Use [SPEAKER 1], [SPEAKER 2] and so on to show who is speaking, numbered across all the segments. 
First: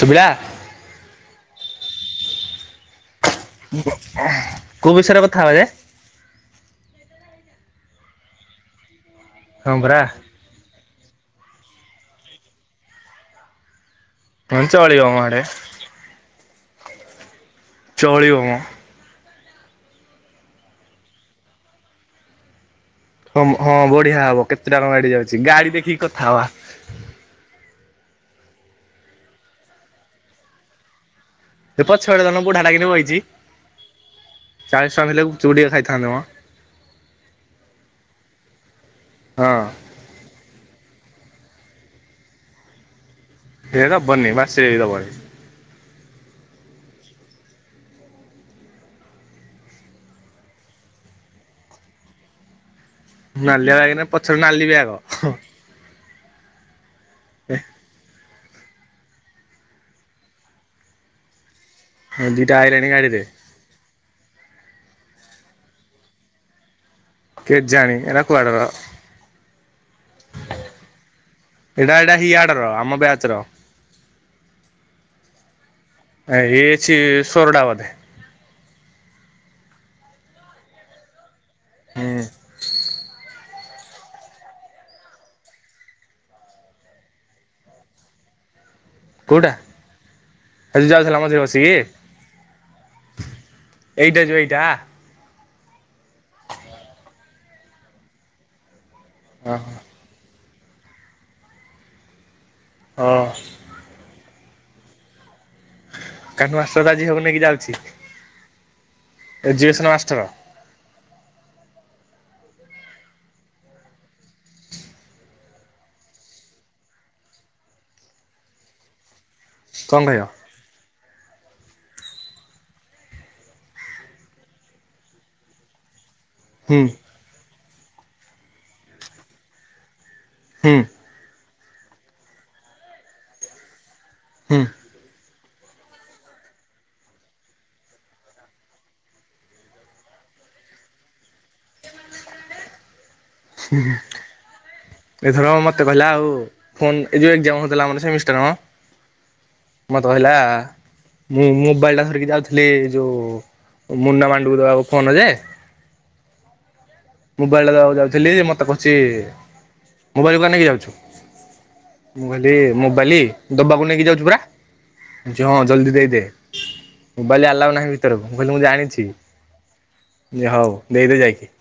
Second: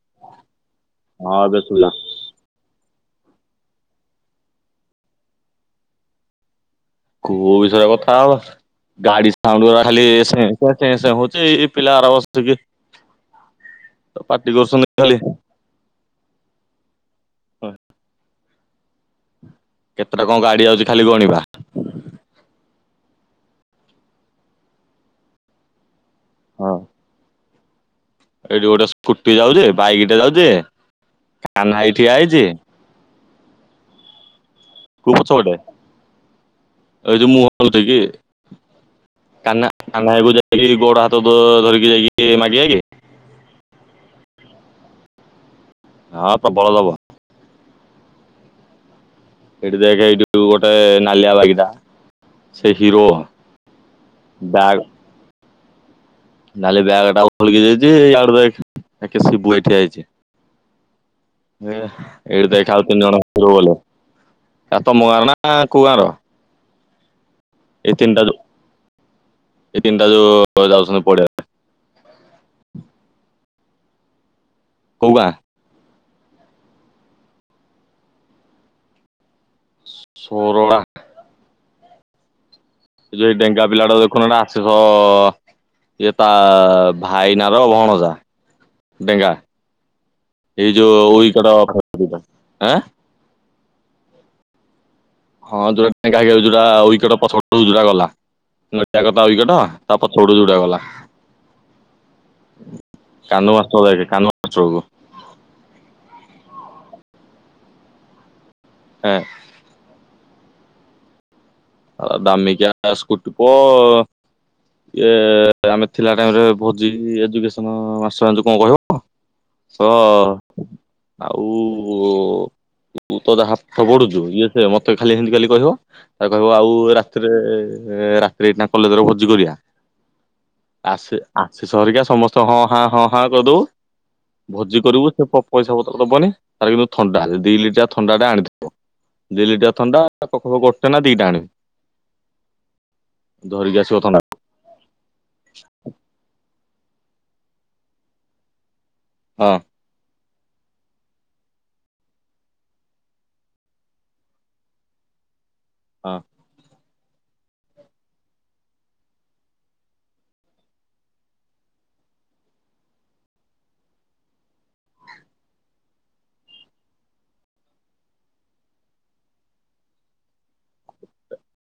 [SPEAKER 1] ଶୁବିଲା?
[SPEAKER 2] ହଁ ଏବେ ଶୁବିଲା।
[SPEAKER 1] କୋଉ ବିଷରେ କଥାହେବେ?
[SPEAKER 2] କୋଉ ବିଷୟରେ କଥା ଆ, ଗାଡି
[SPEAKER 1] ହଁ
[SPEAKER 2] ସାଉଣ୍ଡ
[SPEAKER 1] ପରା
[SPEAKER 2] ଖାଲି ହଉଛି ଏଇ ଏଇ ପିଲା ଆର ବସିକି
[SPEAKER 1] ହଁ
[SPEAKER 2] ପାଟି କରୁଛନ୍ତି
[SPEAKER 1] ଚଳିବ ମ
[SPEAKER 2] ଖାଲି
[SPEAKER 1] ଆଡେ
[SPEAKER 2] କେତେଟା
[SPEAKER 1] ଚଳିବମ।
[SPEAKER 2] କେତେଟା କଣ ଗାଡ଼ି ଆଉଛି ଖାଲି ଗଣିବା?
[SPEAKER 1] ହଁ ହଁ ବଢିଆ ହବ, କେତେ ଟଙ୍କା ଗାଡି ଯାଉଛି ଗାଡି ଦେଖିକି କଥା ହବା।
[SPEAKER 2] ହଁ। ଏଇଠି ଗୋଟେ ସ୍କୁଟି ଯାଉଛି, ବାଇକ ଟେ ଯାଉଛି, କାନାଇ ଠିଆ ହେଇଛି।
[SPEAKER 1] ଲାଗି ଭଇଛି। ଚାଳିଶ ଟଙ୍କା
[SPEAKER 2] କୋଉ
[SPEAKER 1] ଥିଲେ
[SPEAKER 2] ପଛ
[SPEAKER 1] ଗୁପଚୁପ
[SPEAKER 2] ପଟେ
[SPEAKER 1] ଟିକେ ଖାଇଥାନ୍ତେ ମ।
[SPEAKER 2] ଏଇ ଯୋଉ ମୁହଁ ହଲୁଠିକି
[SPEAKER 1] ହଁ ଅଁ।
[SPEAKER 2] [unintelligible] କୁ ଯାଇକି ଗୋଡ ହାତ ଧରିକି ଯାଇକି ମାଗିବା ଆ କି?
[SPEAKER 1] ସିଏ ଦବନି [unintelligible]
[SPEAKER 2] ହଁ ପବଳ ଲୋଭ। ସେଇଠି ଦେଖ ଏଇଠୁ ଗୋଟେ ନାଲିଆ ବାଇକଟା। ସେ ହିରୋ
[SPEAKER 1] ନାଲିଆ ବାଗ ନା ପଛରେ ନାଲି ବ୍ୟାଗ।
[SPEAKER 2] ଡାଲି ବ୍ୟାଗ ଟା ଭଲଗି ଯାଇଛିଇ ଏକ ସିିବୁ ଏଠି ଯାଇଛି।
[SPEAKER 1] ଏ
[SPEAKER 2] ଏଇଠି
[SPEAKER 1] ଦିଟା
[SPEAKER 2] ଦେଖେ ଆଉ
[SPEAKER 1] ଆଇଲାଣି
[SPEAKER 2] ତିନି ଜଣ
[SPEAKER 1] ଗାଡିରେ
[SPEAKER 2] ଉପରକୁ ଗଲେ, [unintelligible] ତମ ଗାଁର ନା କୋଉ ଗାଁର?
[SPEAKER 1] କେଜାଣି ଏରା
[SPEAKER 2] ଯୋଉ
[SPEAKER 1] କୁଆଡୁ ବା।
[SPEAKER 2] ଏଇ ତିନିଟା ଯୋଉ ଯାଉଛନ୍ତି ପିବା।
[SPEAKER 1] ଏଇଟା ଏଇଟା ହିଆଡ ର ଆମ ବ୍ୟାଚ ର।
[SPEAKER 2] କଉ ଗାଁ?
[SPEAKER 1] ଆ ହେଛିି ଶୋରଡ଼ା ବଧେ।
[SPEAKER 2] ସୋରଡ଼ା।
[SPEAKER 1] ହୁଁ।
[SPEAKER 2] ସେ ଯଉ ଡେଙ୍ଗା ପିଲା ଟା ଦେଖୁନୁ ହେଟା ଆଶିଷ ଇଏ ତା ଭାଇ ନାର ଭଣଜା।
[SPEAKER 1] କୋଉଟା
[SPEAKER 2] ଡେଙ୍ଗା
[SPEAKER 1] ଏ
[SPEAKER 2] ଏଇ
[SPEAKER 1] ଯୋଉ ଯାଉଥିଲା ମଝିରେ ବସିକି
[SPEAKER 2] [unintelligible] ଆଁ
[SPEAKER 1] ଏଇଟା ଯୁ ଏଇଟା।
[SPEAKER 2] ହଁ ଯୋଉଟା [unintelligible] ପଛରଟୁ ଯୋଉଡା
[SPEAKER 1] ଓହୋ
[SPEAKER 2] ଗଲା
[SPEAKER 1] ହଁ
[SPEAKER 2] [unintelligible]
[SPEAKER 1] [unintelligible] ଝିଅକୁ ନେଇକି ଯାଉଛି।
[SPEAKER 2] ହଁ।
[SPEAKER 1] Education master.
[SPEAKER 2] ଆ ଦାମିକ ସ୍କୁଟିିପ ଇଏ ଆମେ ଥିଲା ଟାଇମରେ ଭୋଜି ଏଜୁକେସନ ମାଷ୍ଟର ଜାଣିଚୁ କଣ କହିବ? ସ
[SPEAKER 1] କଣ କହିବ?
[SPEAKER 2] ଆଉ ତୁ ତ ହାତ ବଢୁଛୁ, ଇଏ ସେ ମତେ ଖାଲି ଏମିତି ଖାଲି କହିବ କହିବ ଆଉ
[SPEAKER 1] ହୁଁ
[SPEAKER 2] ରାତିରେ, ରାତିରେ ଏଇନା କଲେଜରେ ଭୋଜି କରିବା।
[SPEAKER 1] ହୁଁ
[SPEAKER 2] ଆ ଆସିଷ ହେରିକା ସମସ୍ତେ ହଁ ହଁ ହଁ ହଁ କରିଦବୁ,
[SPEAKER 1] ହୁଁ
[SPEAKER 2] ଭୋଜି କରିବୁ ସେ ପଇସା ପତ୍ର ଦବନି, ତାର କିନ୍ତୁ ଥଣ୍ଡା ଦି ଲିଟର ଥଣ୍ଡାଟା ଆଣିଥିବ। ଦି ଲିଟର ଥଣ୍ଡା [unintelligible] ନା ଦିଟା ଆଣିବ ଧରିକି ଆସିବ ଥଣ୍ଡା।
[SPEAKER 1] ଏଥର ମତେ କହିଲା ଆଉ ଫୋନ, ଏ ଯୋଉ ଏକ ଜାମ ହଉଥିଲା ଆମର ସେମିଷ୍ଟାର ମ
[SPEAKER 2] ହଁ।
[SPEAKER 1] ମତେ କହିଲା। ମୁଁ ମୋବାଇଲ ଟା ଧରିକି ଯାଉଥିଲି ଯୋଉ ମୁନା ମାଣ୍ଡୁ ଦେବାକୁ ଫୋନ୍ ଟା ଯେ।
[SPEAKER 2] ହଁ।
[SPEAKER 1] ମୋବାଇଲଟା ଦବାକୁ ଯାଉଥିଲି ମତେ କହୁଛି ମୋବାଇଲ କୁଆଡେ ନେଇକି ଯାଉଛୁ। ମୁଁ କହିଲି ମୋବାଇଲ୍ ଦବାକୁ ନେଇକି ଯାଉଛି ପରା। ହଁ ଜଲ୍ଦି ଦେଇଦେ ମୋବାଇଲ ଆଲାଉ ନାହିଁ ଭିତରକୁ ମୁଁ କହିଲି ମୁଁ ଜାଣିଛି। ହଉ ଦେଇଦେ ଯାଇକି।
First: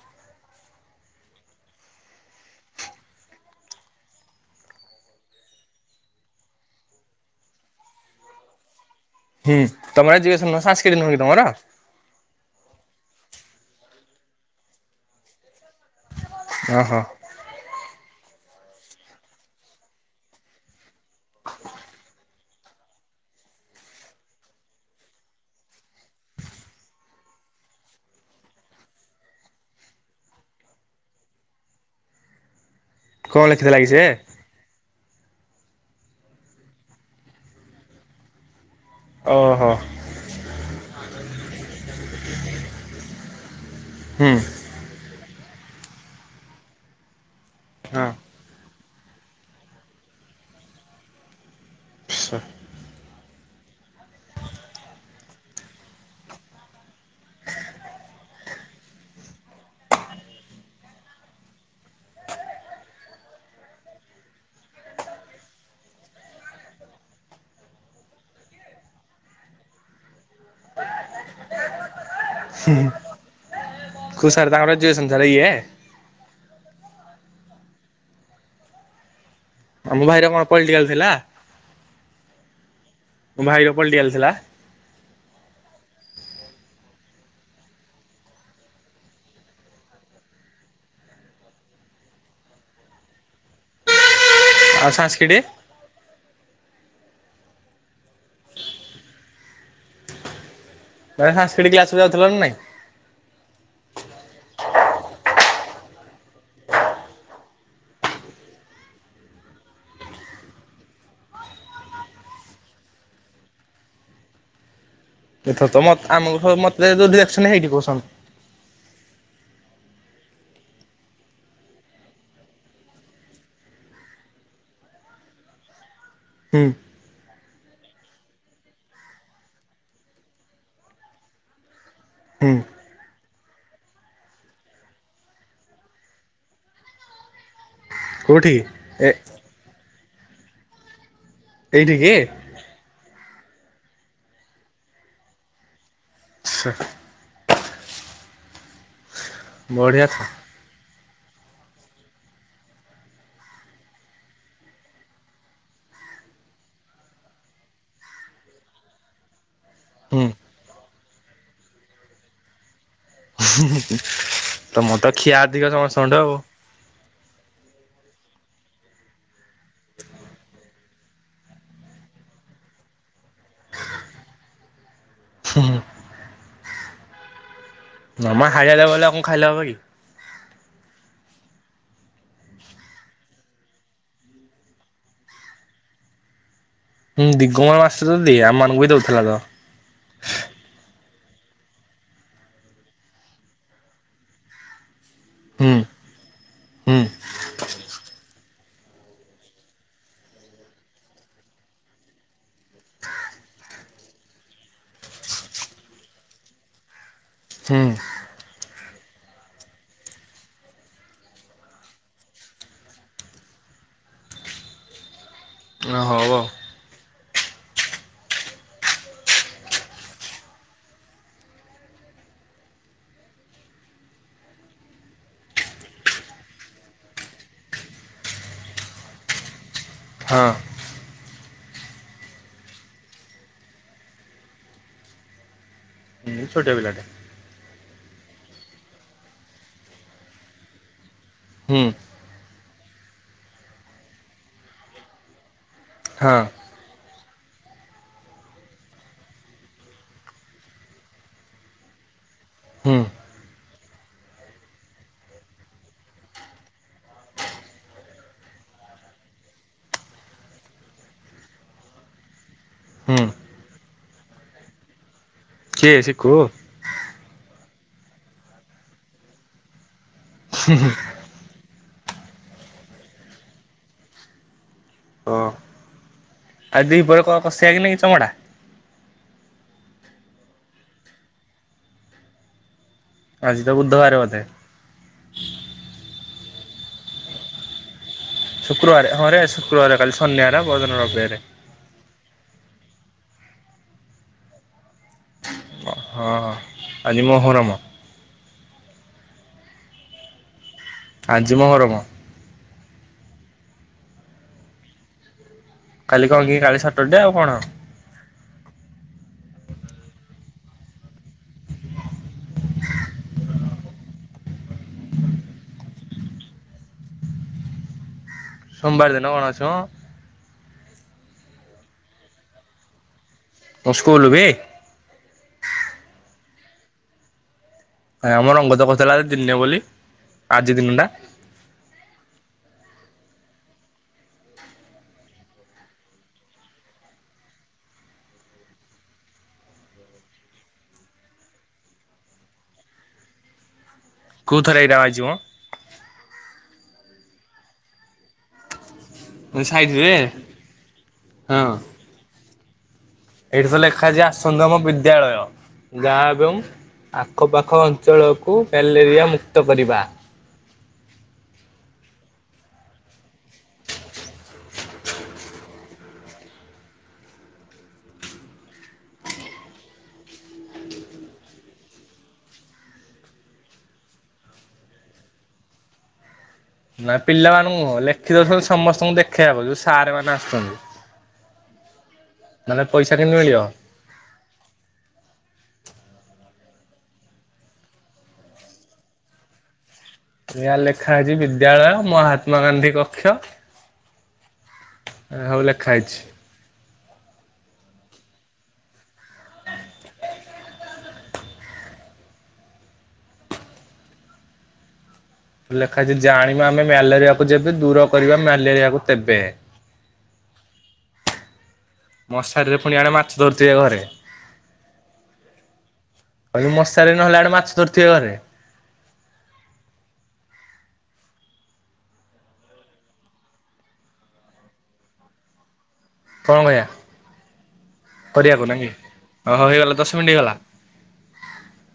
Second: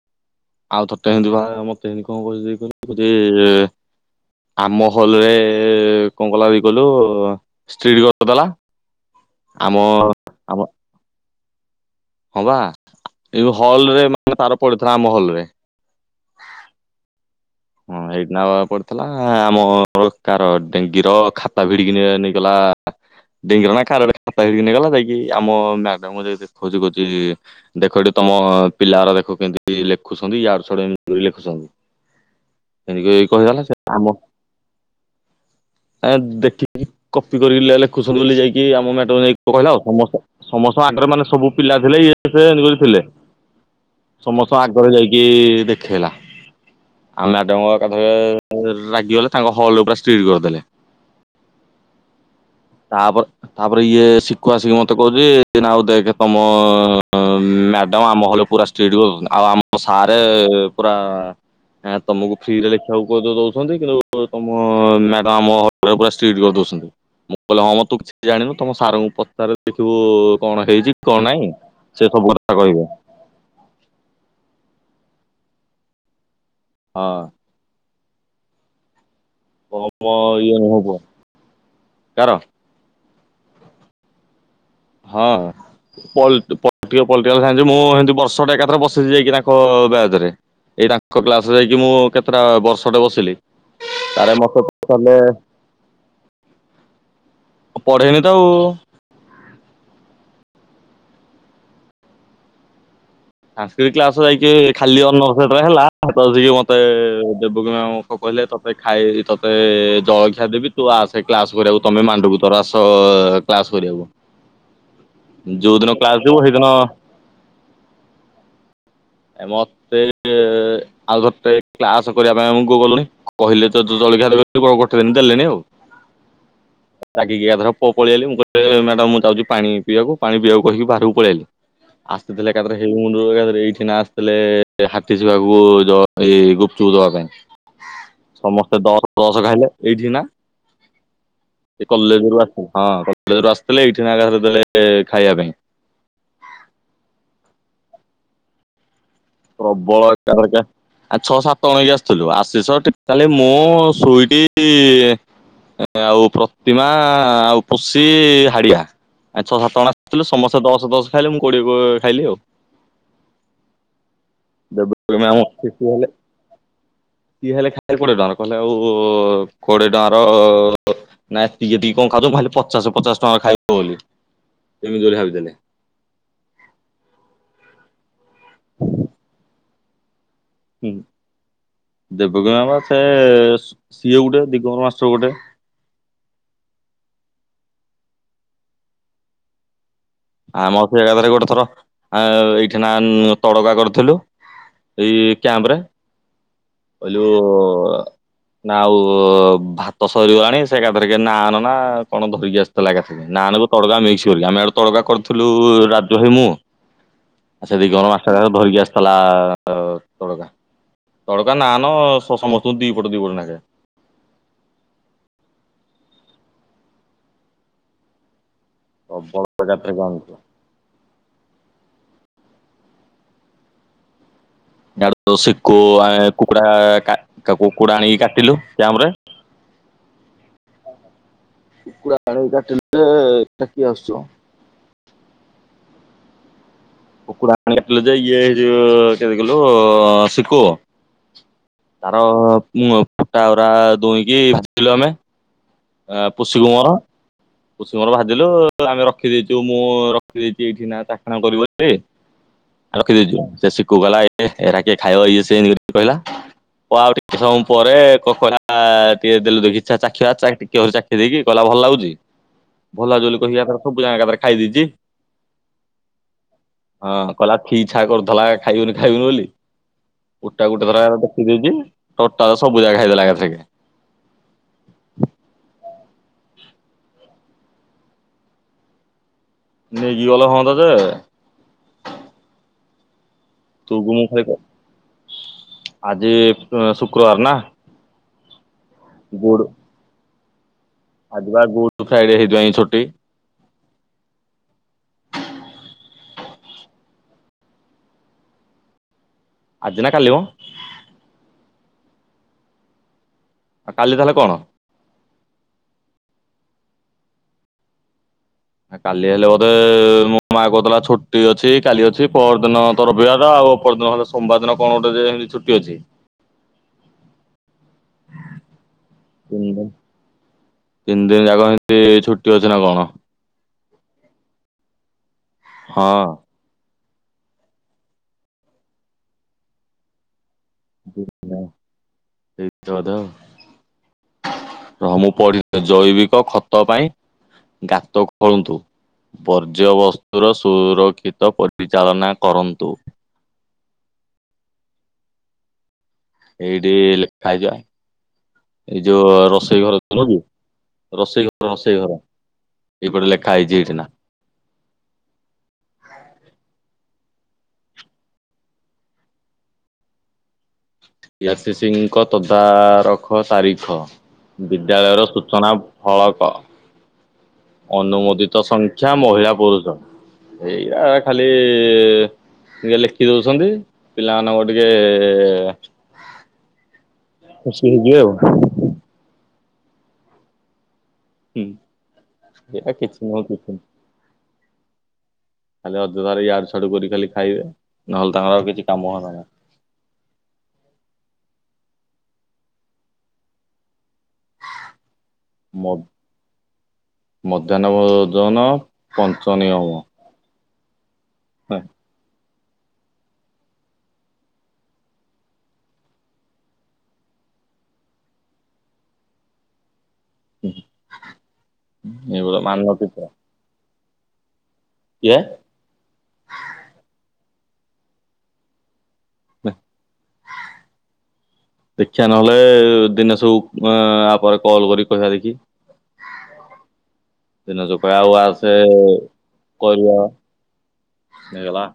[SPEAKER 2] ଆଉ ତତେ ଏମିତି ବା ମତେ ଏମିତି କଣ କହୁଛି କହୁଛି। ଆମ ହଲ୍ ରେ କଣ କଲା ବି କହିଲୁ ସ୍ତ୍ରୀଲୋକ। ଦଲା ଆମ ଆମ।
[SPEAKER 1] ଚିହ୍ନି ନୁହଁ କି ତମର।
[SPEAKER 2] ହଁ ବା ଏବେ ହଲ୍ ରେ ମାନେ ତାର ପଡିଥିଲା ଆମ ହଲ୍ ରେ।
[SPEAKER 1] ଓ ହୋ।
[SPEAKER 2] ହଁ ଏଇଠି ନା ପଡିଥିଲା ଆମ କାର ଡେଙ୍ଗୀର ଖାତା ଭିଡିକି ନେଇଗଲା। ଡେଙ୍ଗିର ନା କାର ଖାତା ହେକି ନେଇ ଗଲା ଯାଇକି ଆମ ମ୍ୟାଡାମ କୁ ଯାଇକି କହୁଛି କହୁଛି। ଦେଖ ଏଠି ତମ ପିଲାଗୁଡା ଦେଖ କେମିତି ଲେଖୁଛନ୍ତି ୟାଡୁ ସ୍ୟାଡୁ ଏମିତି ଲେଖୁଛନ୍ତି। ଏମତି କହି
[SPEAKER 1] କଣ
[SPEAKER 2] କହିଗଲା
[SPEAKER 1] ଲେଖିଥିଲା କି
[SPEAKER 2] ସେଠୁ
[SPEAKER 1] ସେ?
[SPEAKER 2] ଆମ। ଆଁ ଦେଖିକି କପି କରିକି ଲେଖୁଛନ୍ତି ବୋଲି ଯାଇକି ଆମ ମ୍ୟାଡାମ।
[SPEAKER 1] ଓହୋ।
[SPEAKER 2] କହିଲା ଆଉ ସମସ୍ତ ସମସ୍ତଙ୍କ ଆଗରେ ମାନେ ସବୁ ପିଲା ଥିଲେ ଇଏ ସେ ଥିଲେ।
[SPEAKER 1] ହୁଁ
[SPEAKER 2] ସମସ୍ତ ଆଗରେ ଯାଇକି ଦେଖେଇଲା। ଆଉ ମ୍ୟାଡ଼ମଙ୍କ
[SPEAKER 1] ହଁ
[SPEAKER 2] ଏକାଥରେ ରାଗିଗଲେ ତାଙ୍କ ହଲ୍ କୁ ପୁରା ଷ୍ଟ୍ରିଟ୍ କରିଦେଲେ।
[SPEAKER 1] ଆଚ୍ଛା।
[SPEAKER 2] ତାପ। ତାପରେ ଇଏ ଶିକୁ ଆସିକି ମତେ କହୁଛି ଆଉ ଦେଖ ତମ ମ୍ୟାଡାମ ଆମ ହେଲେ ପୁରା। ଷ୍ଟ୍ରିଟ୍ କରିଦଉଛନ୍ତି ଆଉ ଆମ ସାର୍ ପୁରା। ଆଁ ତମକୁ ଫ୍ରିରେ ଲେଖିବାକୁ ଦଉଛନ୍ତି କିନ୍ତୁ ତମ ମ୍ୟାଡାମ୍ ଆମ ହଲ୍ କୁ ପୁରା ଷ୍ଟ୍ରିଟ୍ କରିଦଉଛନ୍ତି। ମୁଁ କହିଲି ହଁ ମ ତୁ କିଛି ଜାଣିନୁ ତମ ସାରଙ୍କୁ ପଚାରେ ଦେଖିବୁ କଣ ହେଇଛି କଣ ନାଇଁ। ସେ ସବୁ କଥା।
[SPEAKER 1] ହି କୋଉ ସାର୍ ତାଙ୍କର ଏଯୁକେସନ୍ ସାର୍ ଇଏ।
[SPEAKER 2] ହଁ।
[SPEAKER 1] ଆ
[SPEAKER 2] କମ
[SPEAKER 1] ମୋ ଭାଇର କଣ
[SPEAKER 2] ଇଏ ନୁହଁ
[SPEAKER 1] ପଲଟିକାଲ୍
[SPEAKER 2] ପୁଅ
[SPEAKER 1] ଥିଲା
[SPEAKER 2] କାର
[SPEAKER 1] ମୋ ଭାଇର ପଲଟିକାଲ୍ ଥିଲା।
[SPEAKER 2] ହଁ ହଁ। ପଲ୍ ପଲଟିକାଲ୍ ସାଇନ୍ସ୍ ମୁଁ ସେମିତି ବର୍ଷଟା ଏକାଥରେ ବସିଛି ଯାଇକି ତାଙ୍କ ବ୍ୟାଚରେ। ଏଇ ତାଙ୍କ କ୍ଲାସ୍ ରେ ଯାଇକି ମୁଁ କେତେଟା ବର୍ଷଟେ ବସିଲି ତାପରେ ମତେ।
[SPEAKER 1] ଆଉ
[SPEAKER 2] ପଚାରିଲେ
[SPEAKER 1] ସାଂସ୍କିଟି।
[SPEAKER 2] ଆ ପଢେଇନି ତ ଆଉ।
[SPEAKER 1] [inaudible] ତମେ ସାଂସ୍କିଟି କ୍ଲାସ୍ କୁ ଯାଉଥିଲା ନା ନାଇଁ।
[SPEAKER 2] ସାଂସ୍କିଟି କ୍ଲାସ୍ କୁ ଯାଇକି ଖାଲି ଅନର୍ଷ ଯେତେବେଳେ ହେଲା ସେତେବେଳେ ସିଏ ମତେ ଦେବକି ମ୍ୟାମ୍। କଣ କହିଲେ ତତେ ଖାଇ ତତେ ଜଳଖିଆ ଦେବି ତୁ ଆସେ କ୍ଲାସ୍ କରିବାକୁ ତୁମେ ମାଣ୍ଡକୁ ତୋର ଆସ। କ୍ଲାସ୍ କରିବାକୁ।
[SPEAKER 1] ଏଥର
[SPEAKER 2] ଯୋଉ
[SPEAKER 1] ତ
[SPEAKER 2] ଦିନ କ୍ଲାସ ଯିବୁ
[SPEAKER 1] ଆମ ସବୁ
[SPEAKER 2] ସେଇଦିନ
[SPEAKER 1] ମତେ ଯୋଉ ଡିରେକସନ୍ ହେଇନି କୋଉ ସବ୍।
[SPEAKER 2] ଏ ମତେ। ଆଉ ଥରେ ଟେ କ୍ଲାସ୍ କରିବା ପାଇଁ ଆମକୁ ଗଲୁନି କହିଲେ ତ ଜଳଖିଆ ଦେବେ ଗୋଟେ ଦିନ ଦେଲେନି ଆଉ।
[SPEAKER 1] ହୁଁ।
[SPEAKER 2] ତାପରେ ରାଗିକି ଏକାଥରେ ପଳେଇଆଇଲି ମୁଁ କହିଲି ମ୍ୟାଡାମ୍ ମୁଁ ଯାଉଛି ପାଣି ପିଇଆକୁ ପାଣି ପିଇଆକୁ କହିିକି ବାହାରକୁ ପଳେଇଆଇଲି। ଆସି ଥିଲେ
[SPEAKER 1] ହୁଁ
[SPEAKER 2] ଏକାଥରେ ହେ ମୁଣ୍ଡରୁ ଏଇଠି ନା। ଥିଲେ ହାତୀସ୍ ବାବୁ‌ ଏଇ ଗୁପ୍ ଚୁପ୍ ଦବା ପାଇଁ।
[SPEAKER 1] କୋଉଠି
[SPEAKER 2] ସମସ୍ତେ
[SPEAKER 1] ଏ
[SPEAKER 2] ଦଶ ଦଶ ଖାଇଲେ ଏଇଠି କିନା ଏ
[SPEAKER 1] ଏଇଠିକି
[SPEAKER 2] କଲେଜ ରୁ ଆ। ହଁ କରୁ ଆସିଥିଲେ ଏଇଠି ନାରେ ଦେଲେ ଖାଇବା ପାଇଁ
[SPEAKER 1] [inaudible] ବଢିଆ ତ
[SPEAKER 2] ପ୍ରବଳର ଆ ଛଅ ସାତ ଅଣକି ଆସିଥିଲୁ ଆସିସିକ କାଲି ମୁଁ ସୁଇଟି ଆଉ ପ୍ରତିମା ଆଉ ପଶି ହାଡିଆ ଛଅ ସାତ
[SPEAKER 1] ହୁଁ
[SPEAKER 2] ଆଥିଲେ ସମସ୍ତେ ଦଶ ଦଶ ଖାଇଲେ ମୁଁ କୋଡିଏ ଖାଇଲି ଆଉ।
[SPEAKER 1] [inaudible]
[SPEAKER 2] [unintelligible] ଦେ
[SPEAKER 1] ଖିଆ ଅଧିକ
[SPEAKER 2] ହେଲେ
[SPEAKER 1] ସମସ୍ତଙ୍କଠୁ ଆଉ
[SPEAKER 2] କି ହେଲେ ଖାଇ କୋଡିଏ ଟଙ୍କାର କହିଲେ ଆଉ କୋଡିଏ ଟଙ୍କାର ନାଇଁ ଟିକେ ଟିକି କଣ ଖାଉ ଖାଲି ପଚାଶ ପଚାଶ ଟଙ୍କା ଖାଇବ ବୋଲି ଏମିତି ବୋଲି ଭାବିଦେଲେ
[SPEAKER 1] [inaudible] [unintelligible] ହେଲେ ମୁଁ ଖାଇଲେ ହେବ କି?
[SPEAKER 2] [inaudible] ହୁଁ ଦେବକ ବା ସେ ସିଏ ଗୋଟେ ଦଗମର ମାଷ୍ଟର ଗୋଟେ
[SPEAKER 1] ହୁଁ ଦିଗମ ମାଷ୍ଟର ଦିଏ ଆମ ମାନଙ୍କୁ ବି ଦଉଥିଲା ତ।
[SPEAKER 2] ଆମ ସେ ଜାଗରେ ଗୋଟେ ଥର ଏଇଠି ନା ତଡକା କରିଥିଲୁ। ଏ
[SPEAKER 1] ହୁଁ
[SPEAKER 2] କାମରେ
[SPEAKER 1] ହୁଁ
[SPEAKER 2] କହିଲୁ ନା ଆଉ ଭାତ ସରିଗଲାଣି ସେ ଏକାଥରେ କି ନା ନ ନା କଣ ଧରିକି ଆସିଥିଲା ଏକାଥରେ ନାନ୍ କୁ ତଡକା ମିକ୍ସ ଗ ଆମେ ଆଡେ ତଡକା କରିଥିଲୁ ରାଜ ଭାଇ ମୁଁ ଆ ସେଦି ଗର
[SPEAKER 1] ହୁଁ
[SPEAKER 2] ମାସଟା ଧରିକି ଆସିଥିଲା ତଡକା। ଦଡକା ନା ନ ସମସ୍ତଙ୍କୁ ଦି ଫଟ ଦି ପଟ ନାଖେ
[SPEAKER 1] ଓ ହୋ ଆଉ।
[SPEAKER 2] [unintelligible] ଡ ସିକୁ ଆ କୁକୁଡା କୁକୁଡା ଆଣିକି କାଟିଲୁ କ୍ୟାମ୍ପ ରେ
[SPEAKER 1] ହଁ।
[SPEAKER 2] କୁକୁଡ଼ା ଆଣେଇ କାଟିଲେଟା କିଏ ଆସୁଛ
[SPEAKER 1] ଛଟିଆ ପିଲାଟା
[SPEAKER 2] [unintelligible]
[SPEAKER 1] ହୁଁ
[SPEAKER 2] ତାର ଫୁଟାୁରା ଦୁଇଁକିିଲୁ ଆମେ ଆ
[SPEAKER 1] ହଁ
[SPEAKER 2] ପୁସୁମୋର। କୁଷୁମର ଭାଜିଲୁ ଆମେ ରଖିଦେଇଛୁ ମୁଁ ରଖିଦେଇଛି ଏଇଠି ନା ଚାକ୍ଷଣା କରିବୁ ବୋଲି
[SPEAKER 1] ହୁଁ
[SPEAKER 2] ରଖିଦଛୁ ସେ କୁ ଗଲା ଏ ଏଟା କିଏ ଖାଇବଇଏ ସେ କହିଲା। ଉ ଟେ ସମୟ ପରେ କକ ଟିକେ ଦେଲୁଦେଲୁ ଦେଖିଛା ଚଖିଆ ଟ ଚା ଖ ଦେଇକି କହିଲା ଭଲ ଲାଗୁଛି? ଭଲ
[SPEAKER 1] ହୁଁ
[SPEAKER 2] ଲାଗଛି ବୋଲି କହିକି ସବୁ ଜାଗାରେ ଖାଇ ଦେଇେଛି।
[SPEAKER 1] କିଏ ସିକୁୁ?
[SPEAKER 2] ହଁ କହିଲା ଛା କରୁଦଲା ଖାଇବୁନି ଖାଇବୁନି ବୋଲି ଉଟା ଗୋଟେ ଥର ଦେଖିଦ ଦେଇଉଛି ଟଟା ସବୁ ଯାଗା ଖାଇଦେଲା ଏକାଥରକେ
[SPEAKER 1] ଆଉ ଦି ପରେ କ କଷିଆଗ ନା କି ଚମଡ଼ା
[SPEAKER 2] ନେଇକି ଗଲେ ହୁଅନ୍ତା ଯେ
[SPEAKER 1] ଆଜି ତ
[SPEAKER 2] ତୁ
[SPEAKER 1] ବୁଧବାର
[SPEAKER 2] ଗୁମ
[SPEAKER 1] ବୋଧେ
[SPEAKER 2] ଖାଇ ଆଜି ଶୁକ୍ରବାର ନା।
[SPEAKER 1] ଶୁକ୍ରବାର ହଁ ରେ ଆଜି ଶୁକ୍ରବାର କାଲି ଶନିବାର ପରଦିନ ର
[SPEAKER 2] ଆଜିିବା ଗୁଡ୍ ଫ୍ରାଇଡେ ହେଇଥି ପାଇଁ ଛୁଟି।
[SPEAKER 1] ହଁ ଆଜି ମୋହରମ
[SPEAKER 2] ଆଜି ନା କାଲିିମ?
[SPEAKER 1] ଆଜି ମହରମ।
[SPEAKER 2] ଆ କାଲି ତାହାଲେ କଣ?
[SPEAKER 1] କାଲି କଲ୍ କି କାଲି ସଟର ଡେ ଆଉ କଣ।
[SPEAKER 2] କାଲି ହେଲେ ବୋଧେ ମୋ ମା କହୁଥିଲା ଛୁଟି ଅଛି କାଲି ଅଛି ପର ଦିନ ତୋ ରବିବାର ଆଉ ଅପରଦିନ। ସୋମ୍ ବାର ଦିନ କଣ ଗୋଟେ ଯେ ଏମିତି ଛୁଟି ଅଛି।
[SPEAKER 1] ସୋମ୍ ବାର ଦିନ କଣ ଅଛି ମ।
[SPEAKER 2] ତିନ୍ ଦିନ୍ ଯାକ ସେମତି ଛୁଟି ଅଛି ନା କଣ?
[SPEAKER 1] ତୋ ସ୍କୁଲୁ କି?
[SPEAKER 2] ହଁ।
[SPEAKER 1] ଆ ଆମ ରଙ୍ଗ ତ କହୁଥିଲା ଦିନେ ବୋଲି ଆଜି ଦିନ ଟା।
[SPEAKER 2] ହଁ ସେଇ ତ ଅଧେ ଆଉ। ରହ ମୁଁ ପଢି କିନା ଜୈବିକ ଖତ ପାଇଁ ଗାତ ଖୋଳନ୍ତୁ। ବର୍ଜ୍ୟବସ୍ତୁର ସୁରକ୍ଷିତ ପରିଚାଳନା କରନ୍ତୁ।
[SPEAKER 1] କୋଉଥରେ ଏଇଟା ଆଇଚି ମ?
[SPEAKER 2] ଏଇଠି ଲେଖା ହେଇଚି ବା। ଏଇ ଯୋଉ ରୋଷେଇ ଘର
[SPEAKER 1] ସାଇଡରେ
[SPEAKER 2] [unintelligible] ରୋଷେଇ
[SPEAKER 1] ହଁ।
[SPEAKER 2] ଘର ରୋଷେଇ ଘର ଏଇପଟେ ଲେଖା
[SPEAKER 1] ଏଇଠି
[SPEAKER 2] ହେଇଛି
[SPEAKER 1] ତ
[SPEAKER 2] ନା।
[SPEAKER 1] ଲେଖା ହେଇଚି ଆସନ୍ତୁ ଆମ ବିଦ୍ୟାଳୟ। ଯା ଏବଂ ଆଖପାଖ ଅଞ୍ଚଳକୁ ମ୍ୟାଲେରିଆ ମୁକ୍ତ କରିବା।
[SPEAKER 2] ପିୟାସି ସିଂଙ୍କ ତଦାରଖ ତାରିଖ। ବିଦ୍ୟାଳୟର ସୂଚନା ଫଳକ। ଅନୁମୋଦିତ ସଂଖ୍ୟା ମହିଳା ପୁରୁଷ ଏରା ଖାଲି ଟିକେ ଲେଖି ଦଉଛନ୍ତି। ପିଲାମାନଙ୍କୁ ଟିକେ ଏ- ଏ -ଏ- ଏ
[SPEAKER 1] ନା ପିଲାମାନଙ୍କୁ
[SPEAKER 2] ହେଇଯିବେ ଆଉ।
[SPEAKER 1] ଲେଖି ଦଉଛନ୍ତି ସମସ୍ତଙ୍କୁ ଦେଖେଇଆକୁ ଯୋଉ ସାର୍ ମାନେ ଆସୁଚନ୍ତି।
[SPEAKER 2] ହୁଁ।
[SPEAKER 1] ନହେଲେ
[SPEAKER 2] ଏଇଟା
[SPEAKER 1] ପଇସା
[SPEAKER 2] କିଛି
[SPEAKER 1] କିନ୍ତି
[SPEAKER 2] ନୁହଁ
[SPEAKER 1] ମିଳିବ?
[SPEAKER 2] କିଛି ନୁହଁ ଖାଲି ଅଜଥାରେ ୟାଆଡୁ ସିଆଡୁ କରି ଖାଲି ଖାଇବେ ନହେଲେ ତାଙ୍କର ଆଉ କିଛି କାମ ଧନ୍ଦା ନାହିଁ।
[SPEAKER 1] ଏୟା ଲେଖା ହେଇଚି ବିଦ୍ୟାଳୟ ମହାତ୍ମା ଗାନ୍ଧୀ କକ୍ଷ। ହଉ
[SPEAKER 2] ମ
[SPEAKER 1] ଲେଖା ହେଇଛି।
[SPEAKER 2] ମଧ୍ୟାହ୍ନ ଓଜନ ପଞ୍ଚନିୟମ। ହଁ।
[SPEAKER 1] ଲେଖାଇଚି ଜାଣିବା ଆମେ ମ୍ୟାଲେରିଆକୁ ଯେବେ ଦୂର କରିବା ମ୍ୟାଲେରିଆକୁ ତେବେ।
[SPEAKER 2] [unintelligible] ଏଇଭଳିଆ
[SPEAKER 1] ମଶାରୀରେ ପୁଣି ଆଣେ
[SPEAKER 2] ମାନଚିତ୍ର
[SPEAKER 1] ମାଛ ଧରୁଥିବେ ଘରେ।
[SPEAKER 2] କିଏ?
[SPEAKER 1] କହିଲୁ ମଶାରି ନହେଲେ ଆଡେ ମାଛ ଧରୁଥିବେ ଘରେ।
[SPEAKER 2] ନେ।
[SPEAKER 1] [inaudible]
[SPEAKER 2] ଦେଖିବା ନହେଲେ ଦିନେ ସବୁ ଆଁ ୟାପରେ କଲ୍ କରି କହିବା ଦେଖି।
[SPEAKER 1] କଣ କରିଆ?
[SPEAKER 2] ଦିନେଶ କୁ କଇଆ ଆଉ ଆସେ
[SPEAKER 1] ଓହୋ ହେଇଗଲା ଦଶ
[SPEAKER 2] କରିଆ
[SPEAKER 1] ମିନିଟ୍ ହେଇଗଲା।
[SPEAKER 2] ନେଇଗଲା।